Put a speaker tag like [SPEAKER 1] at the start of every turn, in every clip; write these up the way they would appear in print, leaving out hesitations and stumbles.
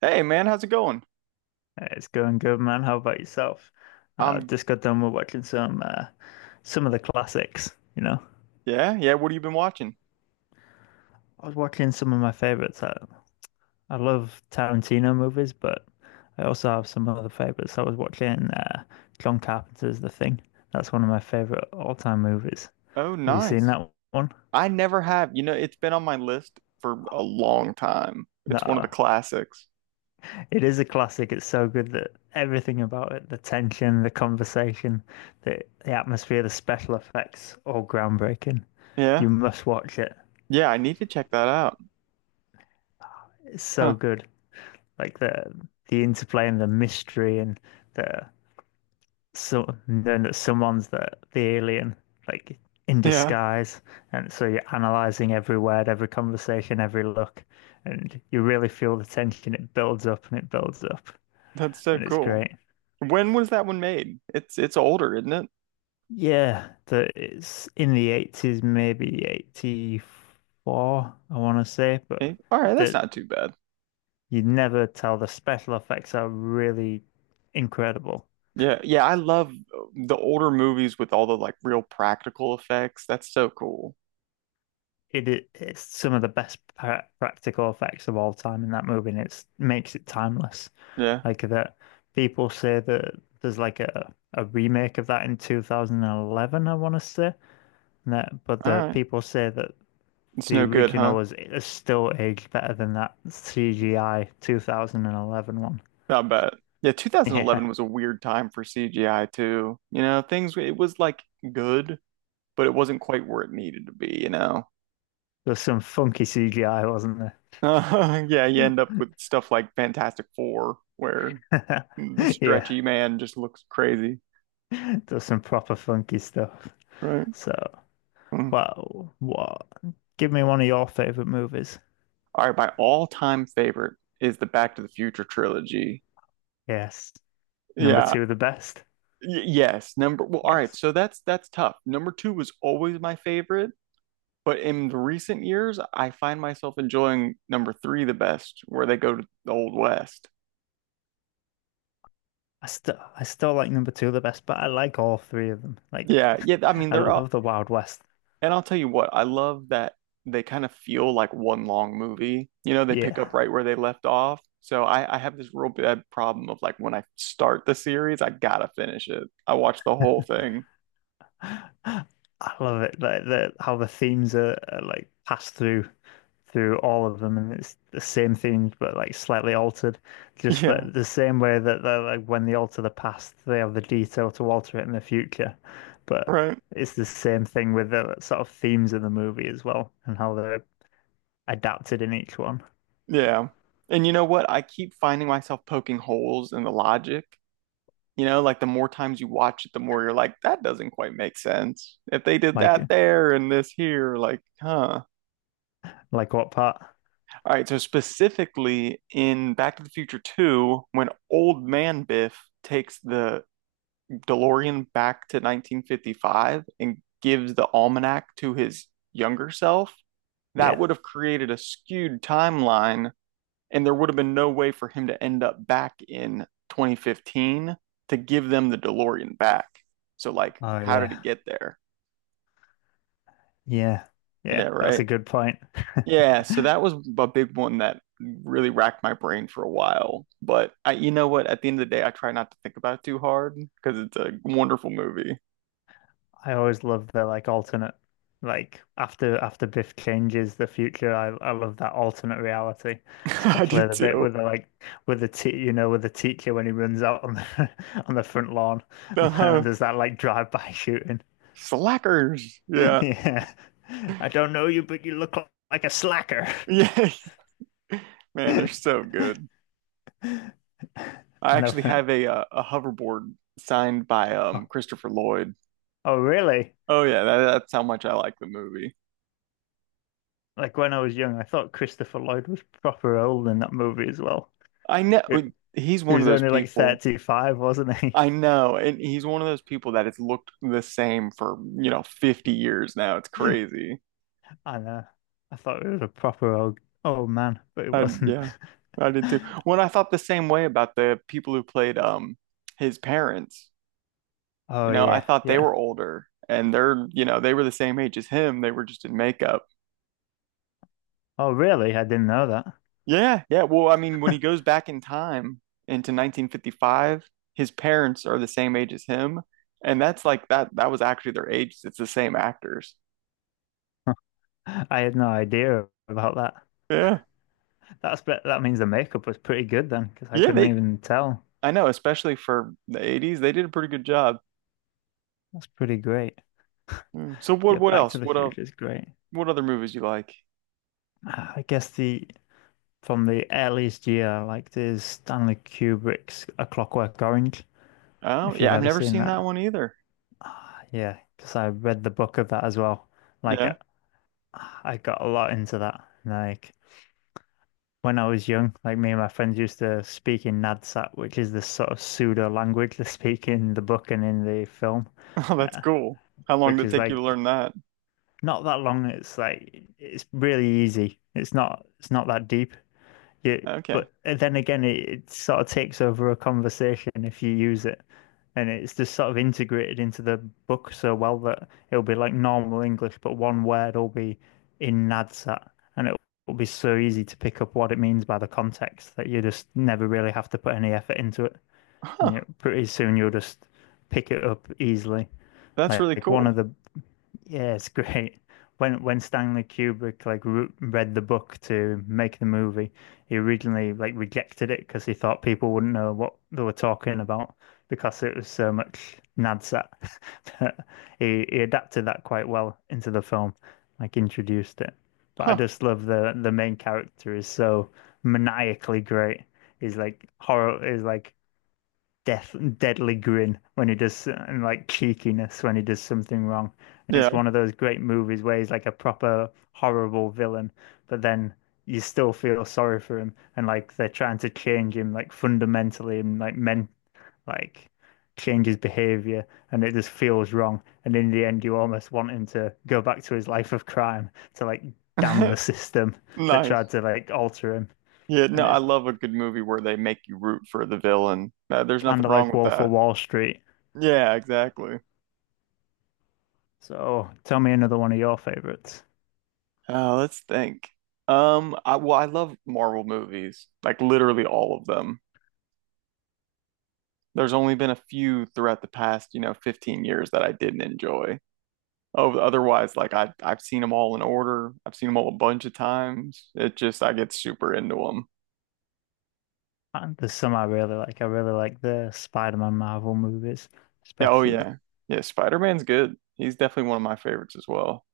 [SPEAKER 1] Hey man, how's it going?
[SPEAKER 2] It's going good, man. How about yourself?
[SPEAKER 1] Um,
[SPEAKER 2] Just got done with watching some some of the classics, you know.
[SPEAKER 1] yeah, yeah, what have you been watching?
[SPEAKER 2] I was watching some of my favorites. I love Tarantino movies, but I also have some other favorites. I was watching John Carpenter's The Thing. That's one of my favorite all-time movies.
[SPEAKER 1] Oh,
[SPEAKER 2] Have you seen
[SPEAKER 1] nice.
[SPEAKER 2] that one?
[SPEAKER 1] I never have. You know, it's been on my list for a long time. It's one of the
[SPEAKER 2] No,
[SPEAKER 1] classics.
[SPEAKER 2] it is a classic. It's so good that everything about it, the tension, the conversation, the atmosphere, the special effects, all groundbreaking.
[SPEAKER 1] Yeah.
[SPEAKER 2] You must watch it.
[SPEAKER 1] Yeah, I need to check that out.
[SPEAKER 2] It's so
[SPEAKER 1] Huh.
[SPEAKER 2] good. Like the the interplay and the mystery and the so knowing that someone's the alien, like in
[SPEAKER 1] Yeah,
[SPEAKER 2] disguise. And so you're analyzing every word, every conversation, every look, and you really feel the tension. It builds up and it builds up,
[SPEAKER 1] that's so
[SPEAKER 2] and it's
[SPEAKER 1] cool.
[SPEAKER 2] great.
[SPEAKER 1] When was that one made? It's older, isn't it?
[SPEAKER 2] Yeah, that it's in the 80s, maybe 84, I want to say, but
[SPEAKER 1] Eh, all right, that's
[SPEAKER 2] that
[SPEAKER 1] not too bad.
[SPEAKER 2] you never tell, the special effects are really incredible.
[SPEAKER 1] Yeah, yeah, I love the older movies with all the like real practical effects. That's so cool.
[SPEAKER 2] It it's some of the best practical effects of all time in that movie, and it's makes it timeless.
[SPEAKER 1] Yeah.
[SPEAKER 2] Like that, people say that there's like a remake of that in 2011, I want to say, but
[SPEAKER 1] All
[SPEAKER 2] the
[SPEAKER 1] right.
[SPEAKER 2] people say that
[SPEAKER 1] It's
[SPEAKER 2] the
[SPEAKER 1] no good, huh?
[SPEAKER 2] original is still aged better than that CGI 2011 one.
[SPEAKER 1] I bet. Yeah, 2011
[SPEAKER 2] Yeah,
[SPEAKER 1] was a weird time for CGI too. You know, things it was like good, but it wasn't quite where it needed to be, you know.
[SPEAKER 2] there's some funky CGI, wasn't
[SPEAKER 1] Yeah, you end up with stuff like Fantastic Four where
[SPEAKER 2] there?
[SPEAKER 1] the
[SPEAKER 2] Yeah,
[SPEAKER 1] stretchy man just looks crazy,
[SPEAKER 2] there's some proper funky stuff.
[SPEAKER 1] right?
[SPEAKER 2] So.
[SPEAKER 1] Mm.
[SPEAKER 2] Well, what? Give me one of your favorite movies.
[SPEAKER 1] All right, my all-time favorite is the Back to the Future trilogy.
[SPEAKER 2] Yes. Number
[SPEAKER 1] Yeah.
[SPEAKER 2] two, the best.
[SPEAKER 1] Yes, number, well, all right,
[SPEAKER 2] Yes.
[SPEAKER 1] so that's tough. Number two was always my favorite. But in the recent years, I find myself enjoying number three the best, where they go to the Old West.
[SPEAKER 2] I still like number two the best, but I like all three of them. Like,
[SPEAKER 1] Yeah, yeah. I mean,
[SPEAKER 2] I
[SPEAKER 1] they're all,
[SPEAKER 2] love the Wild West.
[SPEAKER 1] and I'll tell you what, I love that they kind of feel like one long movie. You know, they pick up
[SPEAKER 2] Yeah.
[SPEAKER 1] right where they left off. So I have this real bad problem of like when I start the series, I gotta finish it. I watch the whole thing.
[SPEAKER 2] I love it. Like the how the themes are like passed through all of them, and it's the same themes but like slightly altered. Just
[SPEAKER 1] Yeah,
[SPEAKER 2] that the same way that they're, like when they alter the past, they have the detail to alter it in the future. But
[SPEAKER 1] right.
[SPEAKER 2] it's the same thing with the sort of themes of the movie as well, and how they're adapted in each one.
[SPEAKER 1] Yeah. And you know what? I keep finding myself poking holes in the logic. You know, like the more times you watch it, the more you're like, that doesn't quite make sense. If they did
[SPEAKER 2] Like,
[SPEAKER 1] that there and this here, like, huh.
[SPEAKER 2] like what part?
[SPEAKER 1] All right, so specifically in Back to the Future 2, when old man Biff takes the DeLorean back to 1955 and gives the almanac to his younger self, that
[SPEAKER 2] Yeah.
[SPEAKER 1] would have created a skewed timeline and there would have been no way for him to end up back in 2015 to give them the DeLorean back. So like,
[SPEAKER 2] Oh
[SPEAKER 1] how did it
[SPEAKER 2] yeah.
[SPEAKER 1] get there?
[SPEAKER 2] Yeah.
[SPEAKER 1] Yeah,
[SPEAKER 2] Yeah. That's a
[SPEAKER 1] right.
[SPEAKER 2] good point.
[SPEAKER 1] Yeah, so that was a big one that really racked my brain for a while. But I, you know what? At the end of the day, I try not to think about it too hard because it's a wonderful movie.
[SPEAKER 2] I always love the like alternate, like after Biff changes the future. I love that alternate reality,
[SPEAKER 1] I do
[SPEAKER 2] especially the bit
[SPEAKER 1] too.
[SPEAKER 2] with the like with the te you know with the teacher when he runs out on the on the front lawn and then
[SPEAKER 1] Uh-huh.
[SPEAKER 2] there's that like drive-by shooting.
[SPEAKER 1] Slackers. Yeah.
[SPEAKER 2] Yeah, I don't know you, but you look like a slacker.
[SPEAKER 1] Yeah. Man, they're
[SPEAKER 2] I
[SPEAKER 1] so good. I
[SPEAKER 2] love
[SPEAKER 1] actually have
[SPEAKER 2] that.
[SPEAKER 1] a hoverboard signed by
[SPEAKER 2] Oh,
[SPEAKER 1] Christopher Lloyd.
[SPEAKER 2] oh, really?
[SPEAKER 1] Oh yeah, that's how much I like the movie.
[SPEAKER 2] Like when I was young, I thought Christopher Lloyd was proper old in that movie as well.
[SPEAKER 1] I know,
[SPEAKER 2] He
[SPEAKER 1] he's
[SPEAKER 2] he
[SPEAKER 1] one of
[SPEAKER 2] was
[SPEAKER 1] those
[SPEAKER 2] only like
[SPEAKER 1] people.
[SPEAKER 2] 35, wasn't he?
[SPEAKER 1] I know, and he's one of those people that has looked the same for, you know, 50 years now. It's crazy.
[SPEAKER 2] I know. I thought it was a proper old man, but it
[SPEAKER 1] I,
[SPEAKER 2] wasn't.
[SPEAKER 1] yeah, I did too. When I thought the same way about the people who played his parents, you
[SPEAKER 2] Oh
[SPEAKER 1] know, I
[SPEAKER 2] yeah,
[SPEAKER 1] thought they
[SPEAKER 2] yeah.
[SPEAKER 1] were older and they're, you know, they were the same age as him. They were just in makeup.
[SPEAKER 2] Oh really? I didn't know that.
[SPEAKER 1] Yeah, yeah. Well, I mean, when he goes back in time into 1955, his parents are the same age as him, and that's like that was actually their age. It's the same actors.
[SPEAKER 2] I had no idea about that.
[SPEAKER 1] Yeah.
[SPEAKER 2] That means the makeup was pretty good then, because I
[SPEAKER 1] Yeah,
[SPEAKER 2] couldn't
[SPEAKER 1] they
[SPEAKER 2] even tell.
[SPEAKER 1] I know, especially for the 80s, they did a pretty good job.
[SPEAKER 2] That's pretty great.
[SPEAKER 1] Mm. So
[SPEAKER 2] Yeah,
[SPEAKER 1] what
[SPEAKER 2] Back
[SPEAKER 1] else?
[SPEAKER 2] to the Future is great.
[SPEAKER 1] What other movies you like?
[SPEAKER 2] Ah, I guess the from the earliest year I liked is Stanley Kubrick's A Clockwork Orange,
[SPEAKER 1] Oh,
[SPEAKER 2] if you've
[SPEAKER 1] yeah, I've
[SPEAKER 2] ever
[SPEAKER 1] never
[SPEAKER 2] seen
[SPEAKER 1] seen that
[SPEAKER 2] that.
[SPEAKER 1] one either.
[SPEAKER 2] Yeah, because I read the book of that as well. Like I
[SPEAKER 1] Yeah.
[SPEAKER 2] I got a lot into that. Like when I was young, like me and my friends used to speak in Nadsat, which is the sort of pseudo language they speak in the book and in the film,
[SPEAKER 1] Oh, that's
[SPEAKER 2] uh,
[SPEAKER 1] cool. How long
[SPEAKER 2] which
[SPEAKER 1] did it
[SPEAKER 2] is
[SPEAKER 1] take you to
[SPEAKER 2] like
[SPEAKER 1] learn that?
[SPEAKER 2] not that long. It's like it's really easy. It's not that deep. Yeah,
[SPEAKER 1] Okay.
[SPEAKER 2] but then again, it sort of takes over a conversation if you use it, and it's just sort of integrated into the book so well that it'll be like normal English, but one word will be in Nadsat, and it will be so easy to pick up what it means by the context that you just never really have to put any effort into it, and you
[SPEAKER 1] Huh.
[SPEAKER 2] pretty soon you'll just pick it up easily.
[SPEAKER 1] That's really
[SPEAKER 2] Like one of
[SPEAKER 1] cool.
[SPEAKER 2] the Yeah, it's great. When Stanley Kubrick like re read the book to make the movie, he originally like rejected it because he thought people wouldn't know what they were talking about because it was so much Nadsat. But he adapted that quite well into the film, like introduced it. But I
[SPEAKER 1] Huh.
[SPEAKER 2] just love the main character is so maniacally great. He's like horror is like death deadly grin when he does and like cheekiness when he does something wrong. And it's
[SPEAKER 1] Yeah.
[SPEAKER 2] one of those great movies where he's like a proper horrible villain, but then you still feel sorry for him and like they're trying to change him like fundamentally and like men like change his behavior and it just feels wrong. And in the end you almost want him to go back to his life of crime to like damn the system that tried
[SPEAKER 1] Nice.
[SPEAKER 2] to like alter him.
[SPEAKER 1] Yeah, no,
[SPEAKER 2] And
[SPEAKER 1] I
[SPEAKER 2] it's
[SPEAKER 1] love a good movie where they make you root for the villain. There's
[SPEAKER 2] kind
[SPEAKER 1] nothing
[SPEAKER 2] of
[SPEAKER 1] wrong
[SPEAKER 2] like
[SPEAKER 1] with
[SPEAKER 2] Wolf of
[SPEAKER 1] that.
[SPEAKER 2] Wall Street.
[SPEAKER 1] Yeah, exactly.
[SPEAKER 2] So tell me another one of your favorites.
[SPEAKER 1] Let's think. I Well, I love Marvel movies, like literally all of them. There's only been a few throughout the past, you know, 15 years that I didn't enjoy. Oh, otherwise, like I've seen them all in order. I've seen them all a bunch of times. It just I get super into them.
[SPEAKER 2] And there's some I really like. I really like the Spider-Man Marvel movies,
[SPEAKER 1] Yeah, oh
[SPEAKER 2] especially.
[SPEAKER 1] yeah. Yeah, Spider-Man's good. He's definitely one of my favorites as well.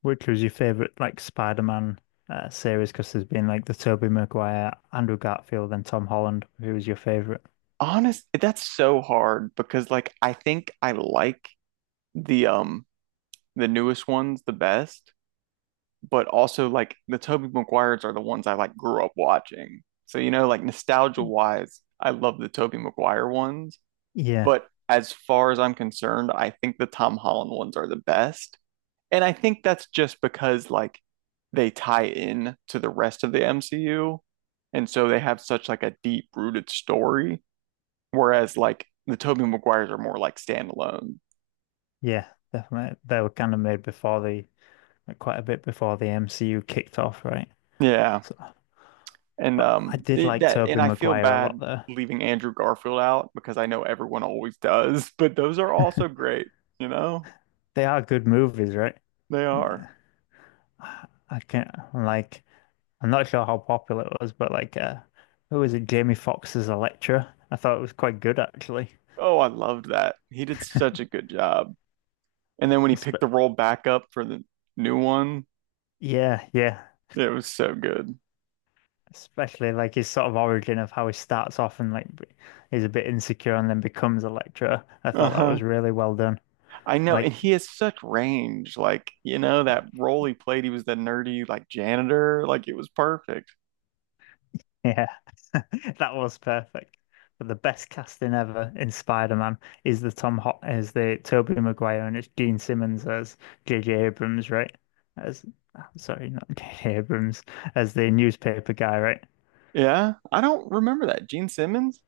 [SPEAKER 2] Which was your favorite, like Spider-Man series? Because there's been like the Tobey Maguire, Andrew Garfield, and Tom Holland. Who was your favorite?
[SPEAKER 1] Honest, that's so hard because like I think I like the um the newest ones the best, but also like the Tobey Maguires are the ones I like grew up watching. So you know, like nostalgia wise, I love the Tobey Maguire ones,
[SPEAKER 2] Yeah,
[SPEAKER 1] but as far as I'm concerned, I think the Tom Holland ones are the best. And I think that's just because like they tie in to the rest of the MCU, and so they have such like a deep rooted story. Whereas like the Tobey Maguires are more like standalone.
[SPEAKER 2] yeah, definitely. They were kind of made before the, like, quite a bit before the MCU kicked off, right?
[SPEAKER 1] Yeah.
[SPEAKER 2] So,
[SPEAKER 1] And
[SPEAKER 2] but I did
[SPEAKER 1] it,
[SPEAKER 2] like
[SPEAKER 1] that and
[SPEAKER 2] Tobey
[SPEAKER 1] I feel
[SPEAKER 2] Maguire a lot,
[SPEAKER 1] bad
[SPEAKER 2] though.
[SPEAKER 1] leaving Andrew Garfield out because I know everyone always does, but those are also great, you know?
[SPEAKER 2] They are good movies, right?
[SPEAKER 1] They
[SPEAKER 2] And,
[SPEAKER 1] are.
[SPEAKER 2] I can't like. I'm not sure how popular it was, but who was it? Jamie Foxx as a lecturer. I thought it was quite good actually.
[SPEAKER 1] Oh, I loved that. He did such a good job. And then when he picked the
[SPEAKER 2] Espe-
[SPEAKER 1] role back up for the new one,
[SPEAKER 2] yeah, yeah.
[SPEAKER 1] it was so good.
[SPEAKER 2] Especially like his sort of origin of how he starts off and he's a bit insecure and then becomes a lecturer. I thought that was
[SPEAKER 1] Uh-huh.
[SPEAKER 2] really well done.
[SPEAKER 1] I know,
[SPEAKER 2] Like,
[SPEAKER 1] and he has such range. Like, you know, that role he played, he was the nerdy like janitor, like it was perfect.
[SPEAKER 2] yeah. That was perfect. But the best casting ever in Spider-Man is the Tobey Maguire and it's Gene Simmons as J J Abrams, right? As sorry, not J.J. Abrams, as the newspaper guy, right?
[SPEAKER 1] Yeah, I don't remember that. Gene Simmons?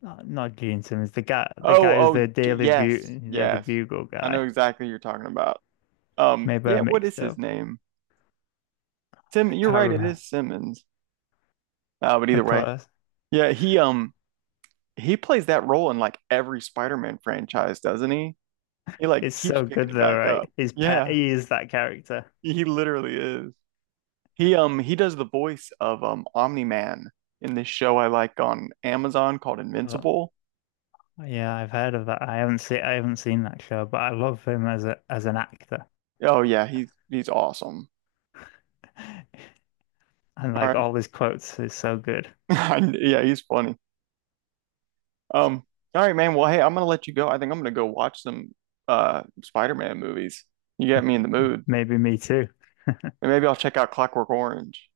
[SPEAKER 2] Not Gene Simmons, the
[SPEAKER 1] Oh,
[SPEAKER 2] guy who's
[SPEAKER 1] oh,
[SPEAKER 2] the
[SPEAKER 1] Yes,
[SPEAKER 2] Daily
[SPEAKER 1] yes.
[SPEAKER 2] Bugle
[SPEAKER 1] I know
[SPEAKER 2] guy.
[SPEAKER 1] exactly who you're talking about.
[SPEAKER 2] Maybe I
[SPEAKER 1] Yeah, what
[SPEAKER 2] mixed
[SPEAKER 1] is his
[SPEAKER 2] up.
[SPEAKER 1] name? Sim,
[SPEAKER 2] I
[SPEAKER 1] you're
[SPEAKER 2] can't
[SPEAKER 1] right, it
[SPEAKER 2] remember.
[SPEAKER 1] is Simmons. But either
[SPEAKER 2] Of
[SPEAKER 1] way,
[SPEAKER 2] course.
[SPEAKER 1] yeah, he plays that role in like every Spider-Man franchise, doesn't he? He like
[SPEAKER 2] It's
[SPEAKER 1] keeps
[SPEAKER 2] so
[SPEAKER 1] picking
[SPEAKER 2] good
[SPEAKER 1] it
[SPEAKER 2] though,
[SPEAKER 1] back
[SPEAKER 2] right?
[SPEAKER 1] up.
[SPEAKER 2] His pet
[SPEAKER 1] Yeah,
[SPEAKER 2] He is that character.
[SPEAKER 1] he literally is. He does the voice of Omni-Man in this show I like on Amazon called Invincible.
[SPEAKER 2] Yeah, I've heard of that. I haven't seen that show, but I love him as a as an actor.
[SPEAKER 1] Oh yeah, he's awesome.
[SPEAKER 2] And
[SPEAKER 1] All
[SPEAKER 2] like
[SPEAKER 1] right.
[SPEAKER 2] all his quotes is so good.
[SPEAKER 1] Yeah, he's funny. Um, all right, man. Well, hey, I'm gonna let you go. I think I'm gonna go watch some Spider-Man movies. You got me in the mood.
[SPEAKER 2] Maybe me too.
[SPEAKER 1] And maybe I'll check out Clockwork Orange.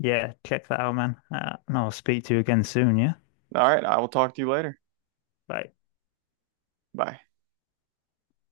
[SPEAKER 2] Yeah, check that out, man. And I'll speak to you again soon, yeah?
[SPEAKER 1] All right, I will talk to you later.
[SPEAKER 2] Bye.
[SPEAKER 1] Bye.